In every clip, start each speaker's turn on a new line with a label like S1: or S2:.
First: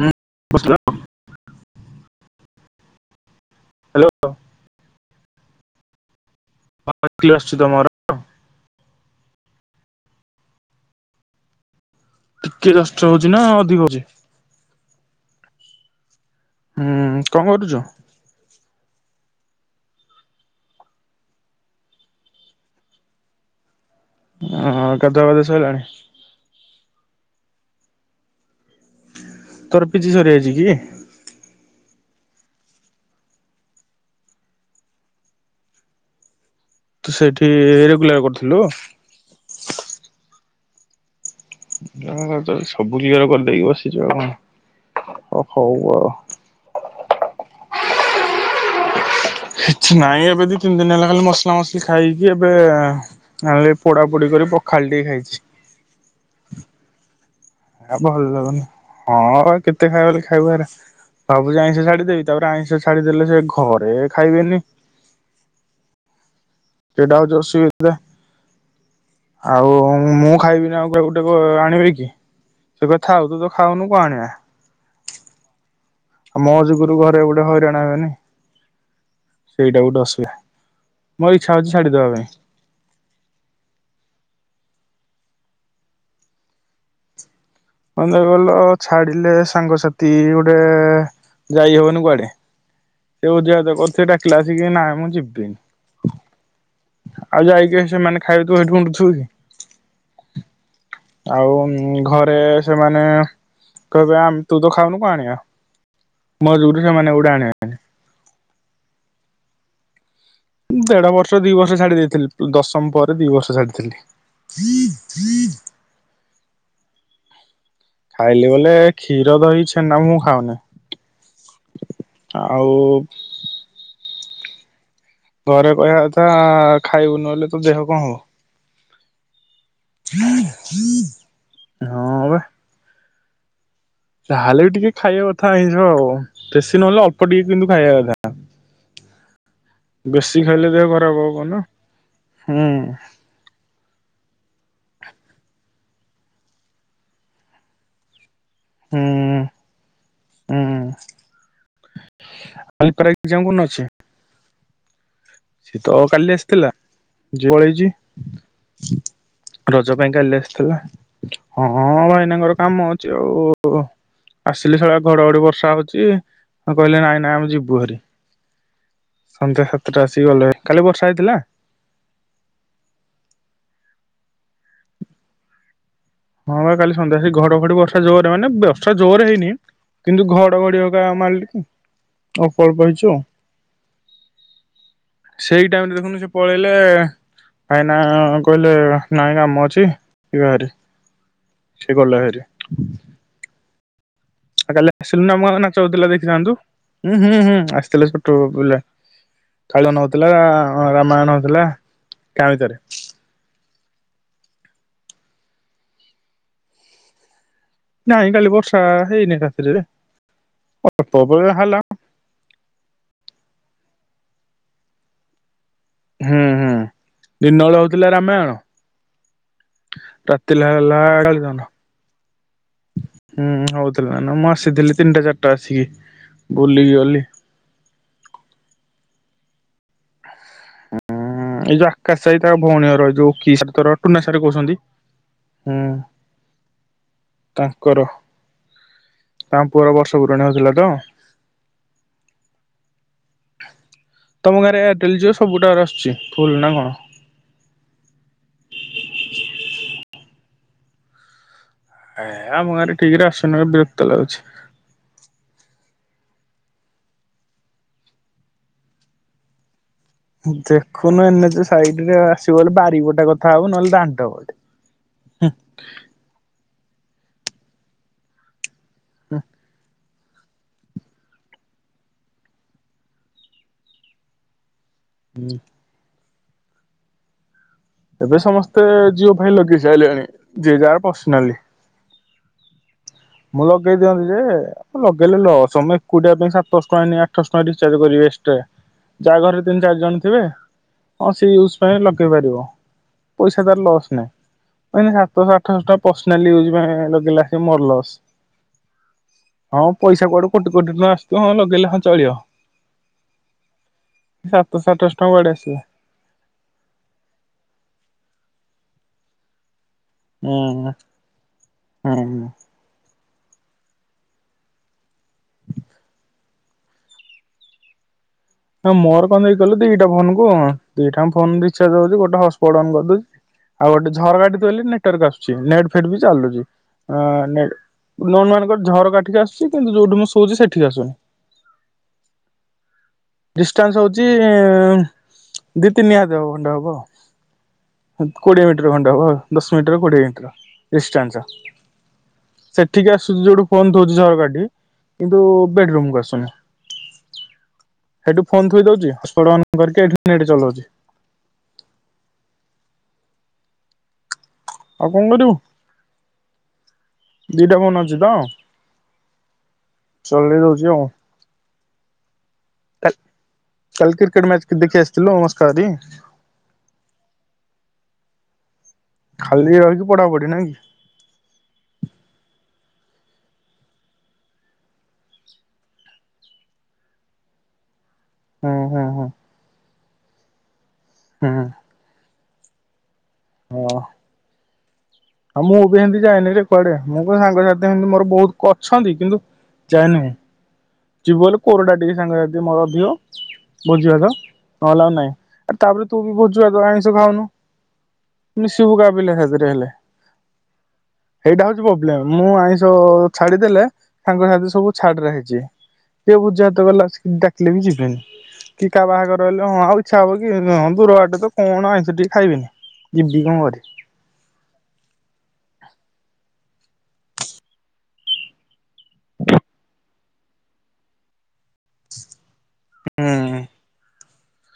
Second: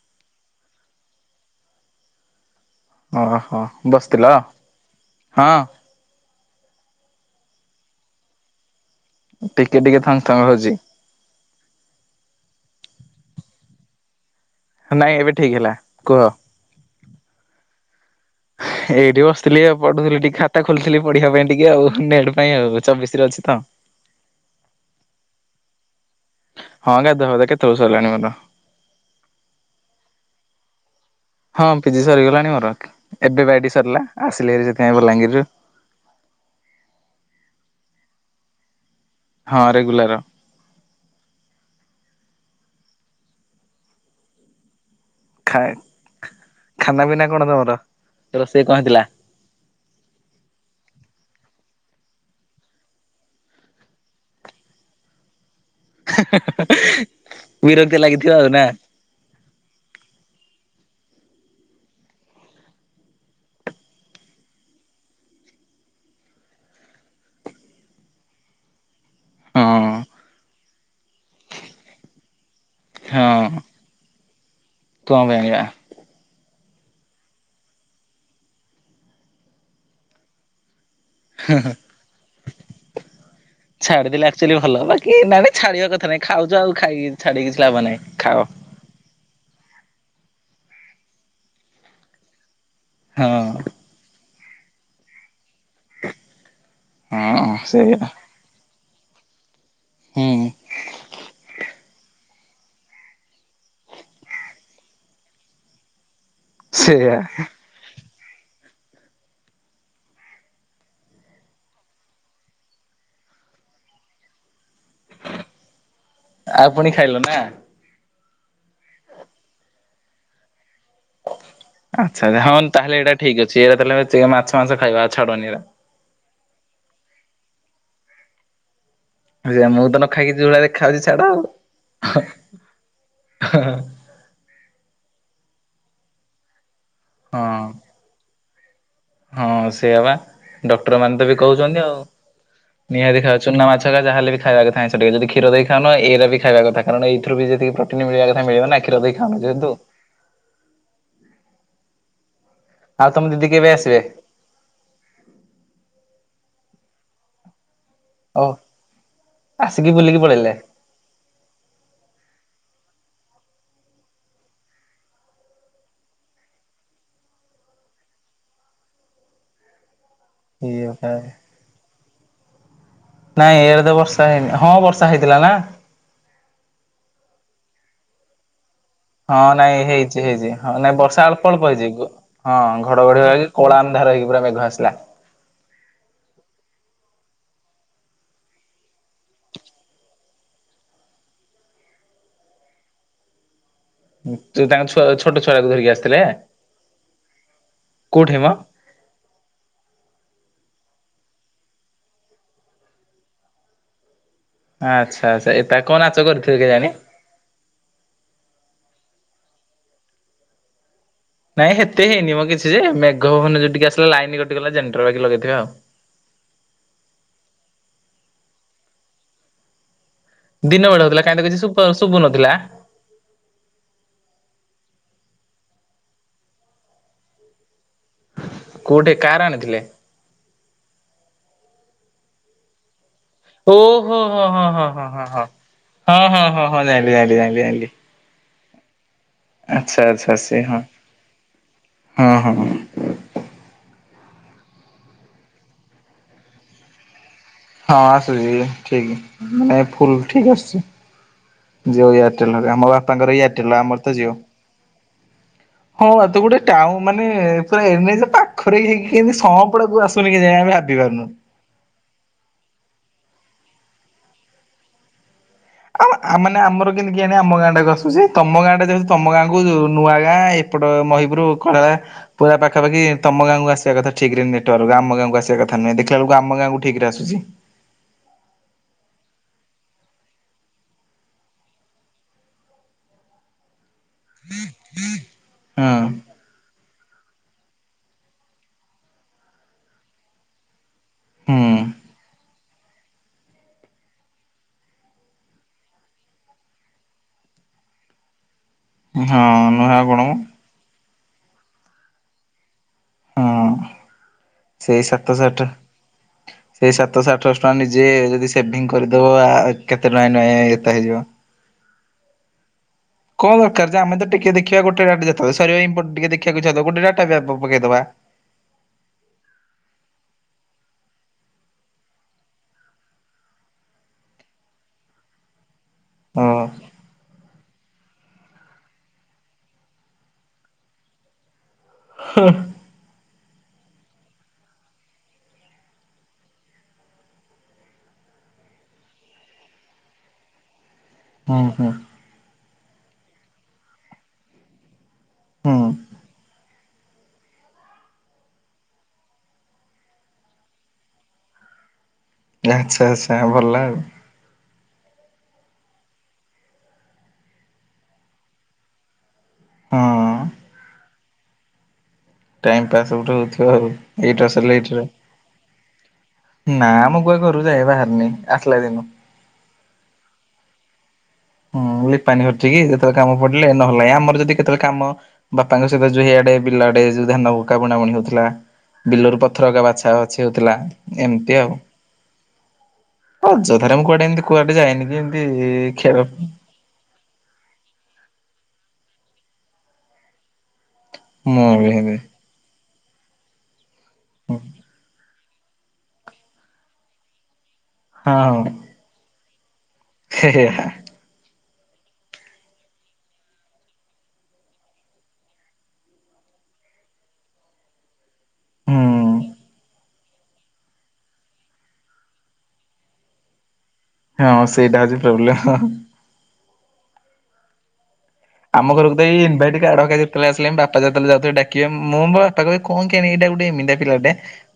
S1: ହଁ ବ। [unintelligible]
S2: ଅହ ବସିଥିଲ? ହଁ।
S1: ହାତୀ ଆସୁଛି ତମର?
S2: ଟିକେ ଟିକେ ଥଙ୍ଗଥଙ୍ଗ ହଉଛି।
S1: ଟିକେ କଷ୍ଟ ହଉଛି ନା ଅଧିକ ହଉଛି?
S2: ନାଇଁ ଏବେ ଠିକ ହେଲା। କୁହ?
S1: ହୁଁ କଣ କରୁଛୁ?
S2: ଏଇଠି ବସିଥିଲି । ଆଉ ପଢୁଥିଲି ଟିକେ ଖାତା ଖୋଲିଥିଲି ପଢିବା ପାଇଁ ଟିକେ ଆଉ ନେଟ ପାଇଁ ଆଉ ଚବିଶରେ ଅଛି ତ।
S1: ଉଁ ଗାଧୁଆ ପାଧୂଆ ସଇଲାଣି?
S2: ହଁ ଗାଧୁଆ ଫାଧୁଆ କେତଳୁ ସରିଲାଣି ମୋର।
S1: ତୋର ପିଜି ସରିଯାଇଛି କି?
S2: ହଁ ପିଜି ସରିଗଲାଣି ମୋର। ଏବେ ବା ଏଇଠି ସରିଲା। ଆସିଲିଭାରି ସେଥିପାଇଁ ବଲାଙ୍ଗୀରରୁ।
S1: ତୁ ସେଠି ରେଗୁଲାର କରୁଥିଲୁ?
S2: ହଁ ରେଗୁଲାର
S1: ନା ନା ନା ଯଦି ସବୁ କ୍ଲିୟର କରିଦେଇକି ବସିଚୁ ଆଉ । ଓ
S2: ଖା
S1: ହଉ ଆଉ।
S2: ଖାନା ପିନା କଣ ତମର ରୋଷେଇ କଣ ହେଇଥିଲା?
S1: କିଛି ନାଇଁ ଏବେ ଦି ତିନି ଦିନ ହେଲା ଖାଲି ମସଲା ମସଲି ଖାଇକି ଏବେ ଏ ପୋଡା ପୋଡି କରି ପଖାଳ ଟିକେ ଖାଇଛି।
S2: ବିରକ୍ତି
S1: ଆ ଭଲ
S2: ଲାଗିଥିବ ଆଉ
S1: ଲାଗୁନି
S2: ନା
S1: ହଁ ଆଉ କେତେ ଖାଇବା ବୋଲି ଖାଇବ ହେରା। ଭାବୁଛି ଆଇଁଷ ଛାଡିଦେବି ତାପରେ ଆଇଁଷ ଛାଡିଦେଲେ ସେ ଘରେ ଖାଇବେନି। ସେଇଟା ହଉଛି ଅସୁବିଧା।
S2: ହଁ
S1: ଆଉ ମୁଁ ଖାଇବିନି ଆଉ। ସେ ଗୋଟେ କୋଉ ଆଣିବି କି? ସାଙ୍ଗ ଥାଉ ତୁ
S2: ହଁ
S1: ତ ଖାଉନୁ କଣ ଆଣିବା।
S2: କଣ ପାଇଁ ଆଣିବା
S1: ଆଉ ମୋ ଯୁଗରୁ ଘରେ ଗୋଟେ ହଇରାଣ ହେବେନି ସେଇଟା ଗୋଟେ ଆସୁବି ମୋର ଇଚ୍ଛା ହଉଛି ଛାଡ଼ିଦବା ପାଇଁ।
S2: ଛାଡିଦେଲେ ଆକ୍ଚୁଆଲି ଭଲ ବାକି ନାଇଁ ଛାଡିବା କଥା ନାଇଁ ଖାଉଛ ଆଉ ଖାଇବି।
S1: ମଜା ଗଲ ଛାଡିଲେ ସାଙ୍ଗସାଥି ଗୋଟେ ଯାଇ ହବନି କୁଆଡେ?
S2: ହଁ
S1: ସେ ଭୋଜି ଭାତ କରିଥିବେ ଡାକି କ୍ଲାସିକ କି ନାଇ ମୁଁ ଯିବିନି। ଆଉ
S2: ହଁ
S1: ଯାଇକି
S2: ସେଇଆ
S1: ସେମାନେ ଖାଇବେ ତୁ ଉଣ୍ଡୁ ଛୁଇ
S2: ହୁଁ
S1: ଆଉ ଘରେ ସେମାନେ କହିବେ ଆମ ତୁ ତ ଖାଉନୁ କଣ ଆଣିବା। ମଜୁରୁ
S2: ସେଇଆ
S1: ସେମାନେ ଉଡା ଆଣିବେ। ଦେଢ ବର୍ଷ ଦି ବର୍ଷ ଛାଡି ଦେଇଥିଲି ଦଶମ ପରେ ଦି ବର୍ଷ ଛାଡିଥିଲି।
S2: ଆଉ ପୁଣି ଖାଇଲ ନା।
S1: ଖାଇଲି ବୋଲେ କ୍ଷୀର ଦହି ଛେନା ମୁଁ ଖାଉନି।
S2: ଆଚ୍ଛା ହଁ
S1: ଆଉ
S2: ତାହେଲେ ଏଇଟା ଠିକ ଅଛି ଏଇଟା ତାହେଲେ ଟିକେ ମାଛ ମାଂସ ଖାଇବ।
S1: ଘରେ କହିବା କଥା ଖାଇବୁ ନ ଲେ ତ ଦେହ କଣ ହବ
S2: ଆା ମୁଁ ତ ନ ଖାଇକିଉଡରେ ଖାଉଛି ଛାଡା ଆଉ ହଁ
S1: ତାହେଲେ ବି ଟିକେ ଖାଇବା କଥା ଆଇଯିବ ଆଉ ନହେଲେ ଅଳ୍ପ ଟିକେ
S2: ହଁ
S1: କିନ୍ତୁ ଖାଇବା କଥା
S2: ହଁ ସେଇ ହେବା
S1: ବେଶୀ ଖାଇଲେ ଦେହ
S2: ଡକ୍ଟର
S1: ଖରାପ
S2: ମାନେ ତ ବି
S1: ହବ ନା
S2: କହୁଛନ୍ତି ଆଉ
S1: ହୁଁ
S2: ନିହାତି ଖ ଚୁନା ମାଛା ଯାହାେଲେ ବି ଖାଇବା ଥାଏ ସେ ଟିକେ ଯଦି କ୍ଷର ଦେଇ ଏଇରା ବି ଖାଇବା କଥା କାରଣ ଏଇଥିରୁ ବି ଯେତିକି ପ୍ରୋଟିନ୍ ମିଳ ମିଳିବ ନା କ୍ଷୀର ଦେଇ ଖାଉଣୁ ଯେହେନ୍ତୁ
S1: ଉୁଁ
S2: ଆଉ ତମ
S1: ଆପାମ
S2: ଦିଦି
S1: କ
S2: କେବେ
S1: ଅଛି
S2: ଆସିବେ
S1: ସେ ତଉ କାଲି ଆସିଥିଲା ଯ ପଳେଇଛି
S2: ଓ ଆସିକି
S1: ରଜ ପାଇଁ
S2: ବୁଲିକି
S1: କାଲି
S2: ପଳେଇଲେ
S1: ଆସିଥିଲା ହଁ ଭାଇନାଙ୍କର କମ ଅଛି ଆଉ ଆସିଲି ସଆ ଘଡଘଡି ବର୍ଷା ହଉଛି କହିଲେ ନାଇଁ ନାଇଁ ଆମେ ଯିବୁ ଭରି ସନ୍ଧ୍ୟା ସାତଟା ଆସି ଗଲେ
S2: ଇଏ
S1: କାଲି
S2: ବୋପା।
S1: ବର୍ଷା ହେଇଥିଲା
S2: ନାଇଁ ଏଡ ତ ବର୍ଷା ହେଇନି ହଁ ବର୍ଷା ହେଇଥିଲା ନା
S1: ହଁ କାଲି ସନ୍ଧ୍ୟା ଆସିକି ଘଡ଼ ଘଡି ବରସା ଜୋରେ ମାନେ ବ୍ୟ
S2: ହଁ ନାଇଁ ହେଇଚି ହେଇଚି ହଁ ନାଇଁ
S1: ହକା
S2: ବର୍ଷା ଅଳ୍ପ
S1: ମାରିକି
S2: ଅଳ୍ପ ହେଇଚି।
S1: ଅଳ୍ପ ଅଳ୍ପ
S2: ହଁ
S1: ହେଇଛି ଆଉ।
S2: ଘଡଘଡି ଭଳିଆ ହେଇକି କଳା ଅନ୍ଧାର ହେଇକି ପୁରା ମେଘ ଆସିଲା।
S1: ସେଇ ଟାଇମରେ ଦେଖୁନୁ ସେ ପଳେଇଲେ, କାଇନା କହିଲେ ନାଇଁ କାମ ଅଛି, ଯିବା ହାରି। [inaudible] ସେ ଗଲା ହାରି [inaudible]
S2: ତୁ
S1: ଆଉ
S2: ତାଙ୍କ
S1: କାଲି
S2: ଛୁଆ
S1: ଆସିଲୁ ନା
S2: ଛୋଟ
S1: ଆମ
S2: ଛୁଆଟାକୁ
S1: ନାଚ
S2: ଧରିକି
S1: ହଉଥିଲା
S2: ଆସିଥିଲେ
S1: ଦେଖିଥାନ୍ତୁ? ହୁଁ ହୁଁ ଆସିଥିଲେ ସେଟୁ
S2: କୋଉଠି ମ
S1: ପିଲା। କାଳୁ ନୋଉଥିଲା ହଁ ରାମାୟଣ ହୋଉଥିଲା। ଗାଁ ଭିତରେ।
S2: ଆଚ୍ଛା ଆଚ୍ଛା ଏ ତା କଅ ନାଚ କରିଥିବ କେଜାଣି?
S1: ନାଇଁ କାଲି ବର୍ଷା ହେଇନେଇଁ ରାତିରେ ରେ। ଅଳ୍ପ ଅଳ୍ପ
S2: ନାଇଁ
S1: ହେଲା
S2: ସେତେ ହେଇନି ମ କିଛି ଯେ। ମ୍ୟା ମେଘ ପବନ ଯେମିତି ଆସିଲା ଲାଇନ କଟିଗଲା ଜେନେଟର ଆଣିକି ଲଗେଇଥିବେ ଆଉ।
S1: ହୁଁ ହୁଁ ଦିନ ବେଳେ ହଉଥିଲା ରାମାୟଣ। ରାତି ବେଳା
S2: ଦିନ
S1: ହେଲା
S2: ବେଳେ ହଉଥିଲା କାହିଁ ତ କିଛି ଶୁଭ ଶୁଭୁନଥିଲା
S1: [unintelligible] ହଉଥିଲା ନା ମୁଁ ଆସିଥିଲି। ତିନିଟା ଚାରିଟା ଆସିକି ବୁଲିକି ଗଲି।
S2: କୋଉଠି କାର ଆଣିଥିଲେ?
S1: ହୁଁ ଏଇ ଯୋଉ ଆକାଶ ଭାଇ ତା ଭୋଉଣୀ ଘର ଏ ଯୋଉ କି ସାର୍
S2: ଓ
S1: ତୋର
S2: ହୋ
S1: ଟୁନା ସାର୍
S2: ହୋ ହଁ
S1: କହୁଛନ୍ତି।
S2: ହଁ ହଁ ହଁ ହଁ ହଁ
S1: ହୁଁ
S2: ହଁ। ହଁ ହଁ ହଁ ଯାଇଲି ଯାଇଲି ଯାଇଲି ଯାଇଲି।
S1: ତାଙ୍କର ତାଙ୍କ ପୁଅର
S2: ଆଛା
S1: ବର୍ଷ
S2: ଆଚ୍ଛା
S1: ପୁରାଣୀ
S2: ସେ
S1: ହଉଥିଲା
S2: ହଁ।
S1: ତ
S2: [inaudible] ହଁ ହଁ।
S1: [inaudible] ତମ ଗାଁରେ ଏୟାରଟେଲ ଯିଓ ସବୁ ତାୱାର ଆସୁଚି? ଫୁଲ ନା କଣ?
S2: ହଁ ଆସୁଚି ଠିକ। [inaudible] ମାନେ ଫୁଲ ଠିକ ଆସୁଚି। ଜିଓ
S1: ଏ
S2: ଏୟାରଟେଲ ର ବି। ଆମ
S1: ଗାଁରେ ଠିକରେ
S2: ବାପାଙ୍କର
S1: ଆସୁନି
S2: ଏୟାରଟେଲ,
S1: ବିରକ୍ତ
S2: ଆମର ତ ଜିଓ।
S1: ଲାଗୁଛି।
S2: ହଁ ବା ତ ଗୋଟେ ଟାଉ ମାନେ ପୁରା ଏନ ଏଚ ପାଖରେ ହେଇକିନି ସମ
S1: ଦେଖୁନୁ ଏନ ଏଚ ସାଇଡ ରେ ଆସିବ ହେଲେ ବାରିପଟେ କଥା ହବୁ ନହେଲେ ଦାଣ୍ଡପଟେ ।
S2: ଆଉ ମାନେ ଆମର କି କିମିତି କେଇଜାଣି ଆମ ଗାଁଟାକୁ ଆସୁଚି। ତମ ଗାଁଟା ଯ ଯଦି ତମ
S1: ହୁଁ
S2: ଗାଁକୁ ଯୋଉ ନୂଆ ଗାଁ ଏପଟ ମହିପୁର କଡମା ପୁରା ପାଖାପାଖି ତମ ଗାଁକୁ ଆସିବା କଥା ଠିକରେ ନେଟ ଆମ ଗାଁକୁ ଆସିବା କଥା ନୁଏ ଦେଖି କେତେବେଳକୁ ଆମ ଗାଁକୁ ଠିକ ରେ ଆସୁଛି।
S1: ଏବେ ସମସ୍ତେ ଜିଓ ଫାଇଲ ଲଗେଇ ସାରିଲେଣି। ଯିଏ ଯାହାର ପର୍ସନାଲି। [inaudible] ମୁଁ ଲଗେ ଲଗେଇ ଦିଅନ୍ତି ଯେ, ଲଗେଇଲେ ଲସ
S2: ହଁ
S1: ମୁଁ ଏକୁଟିଆ ପାଇଁ ସାତଶ ଟଙ୍କା ଏଇନିକା ଆଠସ ଟଙ୍କା ରିଚାର୍ଜ କରିବି ଏସଟ୍ରା। ଯା ଘରେ ତିନି ଚାରି ଜଣ ଥିବେ ହଁ ସେ
S2: ହୁଁ
S1: ୟୁଜ୍ ପାଇଁ ଲଗେଇ ପାରିବ। ପଇସା ତାର ଲସ୍ ନାହିଁ। କାଇଁକି ସାତସ ଆଠସ ଟଙ୍କା ପସନାଲି ୟୁଜ ପାଇଁ ଲଗେଇଲାସୀ ମୋର ଲସ୍। [inaudible] ହଁ
S2: ନୁହେଁ ଆଉ କଣ
S1: ପଇସା
S2: ମ
S1: କୁଆଡୁ କଟି କଟି ନା ଆସ ତୁ ହଁ ଲଗେଇଲେ ହଁ ଚଳିବ।
S2: ହଁ
S1: ସାତଶହ
S2: ସେଇ
S1: ଆଠଶହ ଟଙ୍କା
S2: ସାତ ସହ
S1: କୁଆଡେ
S2: ଆଠ
S1: ଆସିବ
S2: ସହ ସେଇ ସାତ ସହ ଆଠ ସହ ଟଙ୍କା ନି ଯେ ଯଦି ସେଭିଙ୍ଗ କରିଦେବ ଆ କେତେ ଟଙ୍କା ନହ
S1: ହୁଁ
S2: ଏତେ ହେଇଯିବ।
S1: ହୁଁ ।
S2: କଣ ଦରକାର ଯେ ଆମେ ତ ଟିକେ ଦେଖିବା ଗୋଟେ ଡାଟା ସରିବା ଟିକେ ଦେଖିବାକୁ ଇଛା ହବ ଗୋଟେଡାଟା ପକେଇଦବା।
S1: ହଁ ମୋର କଣ ଦେଇ କଲୁ ଦିଟା ଫୋନ କ ଦିଟା ଫୋ ରିଚାର୍ଜ ହଉଛି ଗୋଟେ ହପଟ କରିଦଉଛି ଆଉ ଗୋଟେ ଝରକା ଉପରେ ନେଟ ଆସୁଛି। ଫେର ବି
S2: ହଁ
S1: ଚାଲୁଛି ଆ [unintelligible] ମାନଙ୍କର ଝର କାଠିକି ଆସୁଛି କିନ୍ତୁ ଯୋଉଠି ମୁଁ ଶୋଉଛି ସେଠିକି ଆସୁନି।
S2: ହୁଁ ।
S1: ଡିଷ୍ଟାନ୍ସ ହଉଛି ଦି ତିନି ହାତ ହବ ଖଣ୍ଡା ହବ। [inaudible] କୋଡିଏ ମିଟର ଖଣ୍ଡା ହବ ଦଶ ମିଟର କୋଡିଏ ମିଟର। ଡିଷ୍ଟାଞ୍ଚ।
S2: ହୁଁ ହୁଁ
S1: [inaudible] ସେଠିକି ଆସୁଛି ଯୋଉଠୁ ଫୋନ ଥୋଉଛିି ଝରକାଠି। କିନ୍ତୁ ବେଡ
S2: ହୁଁ
S1: ରୁମକୁ ଆସୁନି। ସେଇଠୁ ଫୋନ ଥୋଇ ଦଉଛି ହସପଟ ଅନ କରିକି ଏଠି ନେଟ ଚଲାଉଛି। [inaudible]
S2: ଆଚ୍ଛା ଆଚ୍ଛା ଭଲ ଆଉ ।
S1: ଆଉ କଣ କରିବୁ [inaudible] ଦିଟା ଫୋନ ଅଛି ତ।
S2: ହଁ।
S1: [unintelligible] [unintelligible]
S2: ଟାଇମ ପାସ ହଉଥିବ ଆଉ
S1: କାଲି କ୍ରିକେଟ
S2: ଏଇିଟା
S1: ମ୍ୟାଚ
S2: ସରିଲେ
S1: ଦେଖି
S2: ଏ
S1: ଆସିଥିଲୁ ମସ୍କାରି
S2: [inaudible] ନାମ କୁଆଡେ ଘରୁ ଯାଏ ବାହାରନି। ଆସଲା ଦିନ।
S1: ଖାଲି ରହିକି ପଢା ପଢି ନାଇଁ କି?
S2: ହୁଁ ଲିପାନୀ ହର୍ଚିକ କି ଯେତେବେଳେ କାମ ପଡିଲେ ନହଲା ଆମର ଯଦି କେତେବେଳେ କାମ ବାପାଙ୍କହିତ ଯଉଆଡେ ବିଲ ଆଡେ ଯୋଉ ଧାନାବୁଣା ବୁଣି ହଉ
S1: ହୁଁ ହୁଁ ହୁଁ
S2: ବିଲରୁ ପଥର ଅଗା ବାଛ। ଆଛ ଅଛି ହେଉଥିଲା। ଏମତି
S1: ହୁଁ
S2: ଆଉ। ହଉୋଧଥା
S1: ହଁ
S2: କୁଆଡେମିତି କୁଡ ଯାଇଏନି।
S1: ଆଉ ମୁଁ ବି ଏମିତି ଯାଏନି। କୁଆଡେ ମୁଁ କ ସାଙ୍ଗସାଥିମିତି ମୋର ବହୁତ ଅଛନ୍ତି। କିନ୍ତୁ ଯାଏନି ମୁ ଯିବୁ ବୋଲି
S2: ମୁଁ ବି
S1: କୋରଟା
S2: ହେମତି।
S1: ଟିକେ ସାଙ୍ଗ ମୋର ଦିଅ ବୁଝିବା ତ ନଲା ଆଉ ନାଇଁ। ଆ ତାପରେ ତୁ ବି ବହୁତଛୁ ଆଇିଷ ଖାଉନୁ। ତ ଶୁୁଗ ବିିଲ ହେ ଯୋ ହ ହେଲେ
S2: ହିଁ ହିଁ।
S1: ଏଇଟା ହଉଛି ପ୍ରୋବ୍ଲେମ ମୁଁ ଆଇଁଷ ଛାଡିଦେଲେ। ତାଙ୍କ ସାଥି ସବୁ ଛାଡରେ ହେଇଛି। କିଏ ବୁଜା ହାତ ଗଲା ଡାକିଲେ। ବି ଯିବେନି କି
S2: ହୁଁ
S1: କାହା ବାହାଘର ରହିଲେ ହଁ ଆଉ ଇଚ୍ଛା ହବ କିଁ ଦୂର ବାଟେ ତ କଣ ଆଇଁଷ ଟିକେ ଖାଇବେନି ଯିବି କଣ କରି
S2: ହଁ ସେଇଟାଜି ପ୍ରୋବ୍ଲେ। ଆମ ଘରକୁ ଏଇନଭାଇଟ କାଡ ଆସିଲଣି ବାପାତବେ ଯାଉଥିବେ ଡ଼ା ମୁଁ ବାପା କହିବେ କଣ
S1: ହୁଁ
S2: କେଜାଣି ଏମିତିଆ ପିଲାଟେ।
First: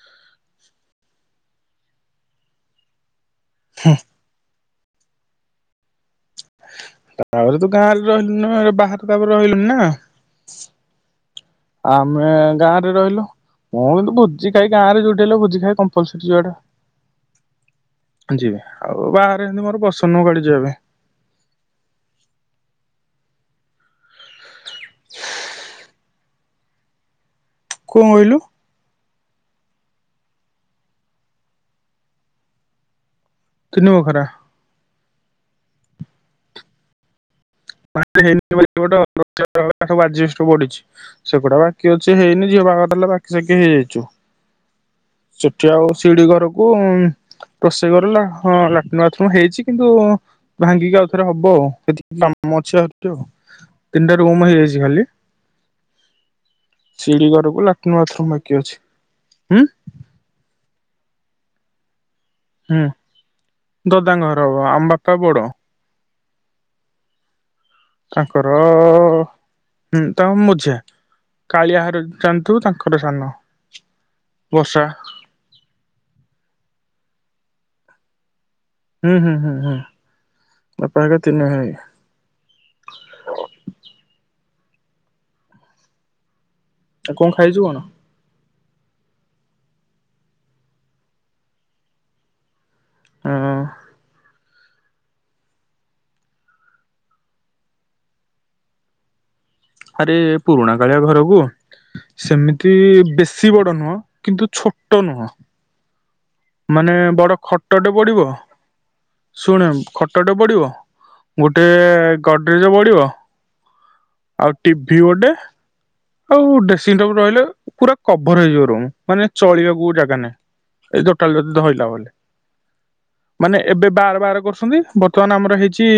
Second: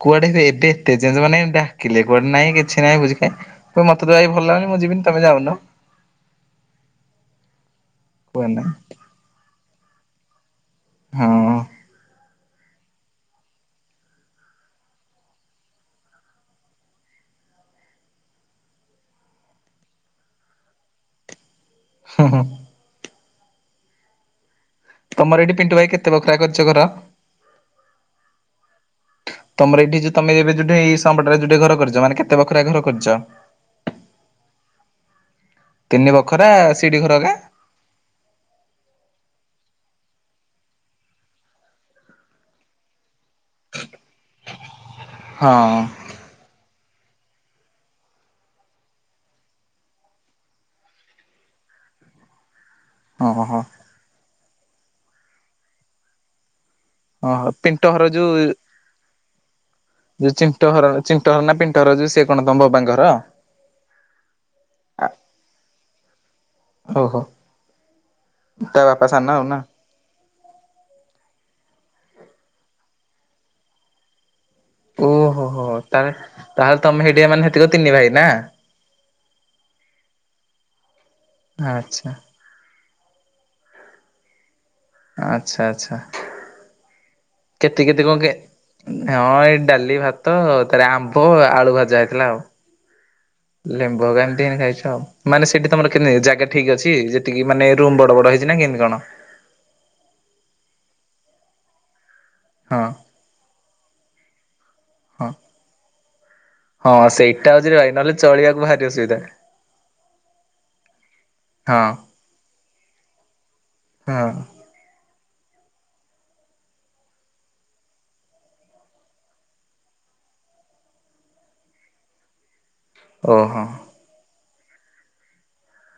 S2: କୁଆଡେ ହ ଏବେ ଏତେ ଯେ ମାନେ ଡାକିଲେ କୁଆଡେ ନାଇଁ କିଛି ନାଇଁ ବୁଝି ମତେବାଇ ଭଲ ଲାଗ ମୁଁ ଯିବିନି ତମେ ଯାଉନ।
S1: ତାହେଲେ ତ ଗାଁରେ
S2: କୁହେ
S1: ରହିଲୁନ
S2: ନା
S1: ବାରେ ତାପରେ ରହିଲୁନି ନା।
S2: ହଁ।
S1: ଆମେ ଗାଁରେ ରହିଲୁ। ମୁଁ କିନ୍ତୁ ଭୋଜି ଖାଇ ଗାଁ ରେ ଯୋଟେଇଲ ଭୋଜି ଖାଇ କମ୍ପଲସରୀ ଯଆଟା। ଯିବେ ଆଉ ବାହାରେମ ମୋର ବସନ କାଳି ଯବେ।
S2: ହଁ ହଁ। ତମର ଏଇଠି ପିଣ୍ଟୁ ଭାଇ କେତେ ବ କ୍ରୟ କାର୍ଯ୍ୟ କର
S1: କଣ କହିଲୁ?
S2: ତମର ଏଇଠି ଯୋଉ ତମେ ଏବେ ଯୋଉ ଏଇଟରେ ଯୋ ଘର କରିଛ ମାନେ କେତେ ପାଖରେ ଘର କରିଛ?
S1: ତନିିବଖରା।
S2: ତିନି ବଖରା ସିଠି ଘର କା?
S1: ହେଇ ଗୋଟେବୁଢଛି ସେଗୁଡା ବାକି ଅଛି ହେଇନି ଝିଅ ପାଖଲେ ବାକି [inaudible] ହେଇଯାଇଛୁ,
S2: ହଁ
S1: ସେଠି ଆଉ ସିଡି ଘରକୁ ଉଁ-ଉଁ ରୋଷେଇ ଘର ଲା ହଁ ଲାଟିନ୍ ବାଥରୁମ ହେଇଛି କିନ୍ତୁ ଭାଙ୍ଗିକି ଆଉଥରେ ହବ ଆଉ ଏତିକି କାମ। ମତ୍ ଅଛି ଆଉ ଏକକୁ
S2: ଓହୋ। ହୋ
S1: ତିନିଟାର ରୁମ୍ ହେଇଯାଇଛି ଖାଲି। ସିଡି
S2: ଓହୋ
S1: ଘରକୁ
S2: ପିଣ୍ଟ
S1: ଲାଟିନ୍
S2: ଘର ଯୋଉ
S1: ବାଥରୁମ୍ ବାକି ଅଛି। ହୁଁ।
S2: ଯୋଉ ଚିଣ୍ଟ ଘର ଚିଣ୍ଟ ଘର ନା ପିଣ୍ଟ ଘର ଯୋଉ ସେ କଣ ତମ
S1: ହୁଁ
S2: ବବାଙ୍କ ଘର?
S1: ଦଦାଙ୍କ ଘର ହେବ, ଆମ ବାପା ବଡ।
S2: ଓହୋଃ।
S1: ତାଙ୍କରଅ-ଅ-ଅ ହୁଁ। [inaudible] ମଝିଆଁ କାଳିଆ ଘର ଜାଣିଥିବୁ ତାଙ୍କର ସାନ। ବର୍ଷା
S2: ଓହୋଃ ହୋ-ହୋ ତାଲେ ତାହେଲେ ତମେ ହେଇଠିକା ମାନେ ହେତିକ ତିନି ଭାଇ ନା?
S1: ହୁଁ-ହୁଁ-ହୁଁ-ହୁଁ ବାପ୍ ପା ଏକା ତିିନି ଭାଇ।
S2: ଆଚ୍ଛା
S1: ଓ
S2: ଆଚ୍ଛା ଆଚ୍ଛା।
S1: ଆଉ କଣ ଖାଇଛୁ
S2: କେତେ କେତେ କଣ କେ ହଁଅ ଏଇ ଡାଲି ଭାତ ଆଉ ତାରେ ଆମ୍ବ ଆଳୁ ଭଜା ହେଇଥିଲା ଆଉ।
S1: ଅଁ
S2: ଲେମ୍ବୁ ଏକା ଏମିତି [inaudible] ଖାଇ [inaudible] ମାନେ ସେଠି ତମର କେମତି ଜାଗା ଠିକ୍ ଅଛି ଯେତିକି ମାନେ ରୁମ୍ ବଡ ବଡ ହେଇଛି ନା କେମିତି କଣ?
S1: ଆରେ ପୁରୁଣା କାଳିଆ ଘରକୁ ସେମିତି
S2: ହଁ।
S1: ବେଶୀ ବଡ ନୁହଁ। କିନ୍ତୁ ଛୋ ଟ ନୁହଁ,
S2: ହଁ
S1: ମାନେ
S2: ହଁ
S1: ବଡ
S2: ସେଇଟା ହଉଛି ଭାଇ
S1: ଖଟଟେ
S2: ନହେଲେ
S1: ପଡିବ,
S2: ଚଳିବାକୁ ଭାରି ଅସୁବିଧା
S1: ଶୁଣେ ଖଟଟେ ପଡିବ, ଗୋଟେ
S2: ହଁ
S1: ଗଡରେଜ୍ ପଡିବ
S2: ହଁ।
S1: ଆଉ ଟିଭି ଗୋଟେ। ଆଉ ଡ୍ରେସିଂଙ୍ଗ୍ ଟେବୁଲ ରହିଲେ ପୁରା କଭର୍ ହେଇଯିବ ରୁମ୍, ମାନେ ଚଳିବାକୁ ଜାଗା ନାହିଁ ଏ ଟୋଟାଲ୍ ଯଦି ଧଇଲା ବଲେ। ମାନେ
S2: ଓହୋ
S1: ଏବେ ବାର୍ ବାର୍ କର [inaudible] ବର୍ତ୍ତମାନ ଆମର ହେଇଛି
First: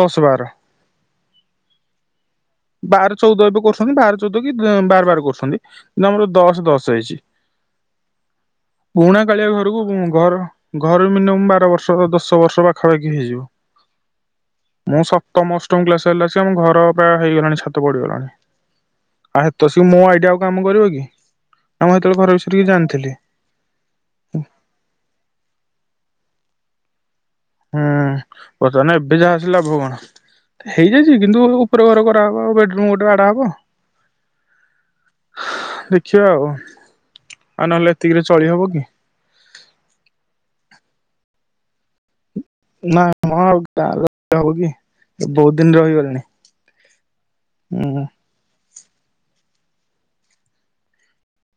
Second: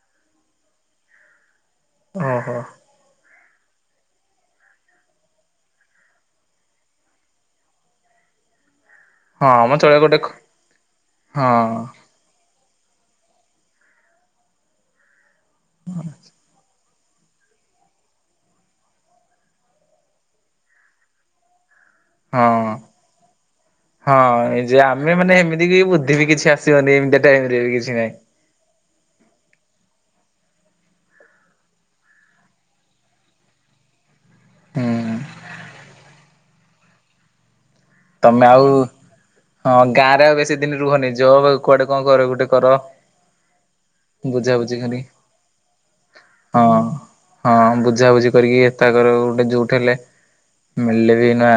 S1: ଦଶ ବାର।
S2: ଓହୋଃ।
S1: ବାର ଚଉଦ ଏବେ କରୁ [inaudible] ବାର ଚଉଦ କି ବାର ବାର କରୁଛନ୍ତି, କିନ୍ତୁ ଆମର ଦଶ ଦଶ ହେଇଛି। ପୁଣା କାଳିଆ
S2: ହଁ ମ
S1: ଘରକୁ
S2: ଚଳିବାକୁ ଗୋଟେ
S1: ଘର, ଘର ମିନିୟମ୍ ବାର ବର୍ଷ ହେବ
S2: ହଁ
S1: ଦଶ ବର୍ଷ ପାଖ ପାଖା ପାଖି ହେଇଯିବ, ମୁଁ ସପ୍ ଅଷ୍ଟମ ଅଷ୍ଟମ କ୍ଲାସ ହେଲା ସେ ଆମ ଘର ହେଇଗଲାଣି ଛାତ ପଡିଗଲାଣି ଆ ତ ସ ମୋ ଆଇଡିଆ ଆଉ କାମ କରିବ କି ନା ମୁଁ ହେତେବେଳେ ଘର ବିଷୟରେ କିଛି
S2: ହଁ
S1: ଜାଣିଥିଲି
S2: ହଁ ଏ ଯେ ଆମେ ମାନେ ଏମିତି କି ବୁଦ୍ଧି ବି କିଛି ଆସ ଟାଇମ ରେ ବି କିଛି
S1: ହୁଁ
S2: ନାହିଁ
S1: ବର୍ତ୍ତମାନ ଏବେ ଯାହା ଆସିଲ ଲାଭ କଣ ହେଇଯାଇଛି କିନ୍ତୁ ଉପର ଘର କରାହେବ ଆ ବେଡ଼ରୁମ ଗୋଟେ ବାଡା ହବ
S2: ହୁଁ
S1: ଦେଖିଆ ଆଉ ନହେଲେ ଏତିକିରେ ଚଳି
S2: ତମେ
S1: ହବ
S2: ଆଉ
S1: କି
S2: ହଁ ଗାଁ ରେ ଆଉ ବେଶୀ ଦିନ ରୁହନି ଜୋ ବା କୁଆଡେ କଣ କରେ ଗୋଟେ କର
S1: ନା ହଁ ଆଉ ର ହବ କି
S2: ବୁଝାବୁଝି କରି
S1: ବହୁତ ଦିନରେ ରହିଗଲାଣି
S2: ହଁ ହଁ ବୁଝାାବୁଝି କରିକି ତାକର ଗୋଟେ ଯୋଉଠି ହେଲେ ମିଳିଲେ ବି ନୂଆ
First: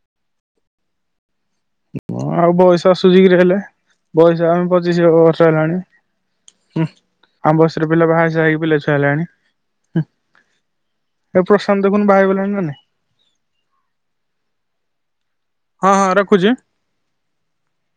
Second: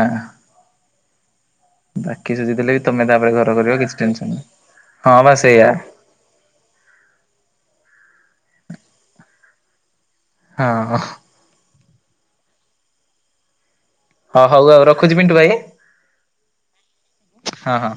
S1: ହ ଆଉ ବୟସାସୁଝିକିରି
S2: ଘର
S1: ହେଲେ
S2: କରିବ କିଛି ଟେନସନ ନାହିଁ।
S1: ବୟସ ଆମେ ପଚିଶ
S2: ହଁ ବା
S1: ବର୍ଷ
S2: ସେଇଆ
S1: ହେଲାଣି ଆମ ବ ସେଥିରେ ପିଲା ବାହା ସାହା ହେଇକି ପିଲା ଛୁଆ ହେଲାଣିଁ
S2: ହଁ
S1: ଦେଖୁ ବାହ ହେଇଗଲାଣି ନା ନାଇ
S2: ହଁ ହଉ ଆଉ ରଖୁ ଟ ଭାଇ
S1: ହଁ ରଖୁଛି।
S2: ହ ହ।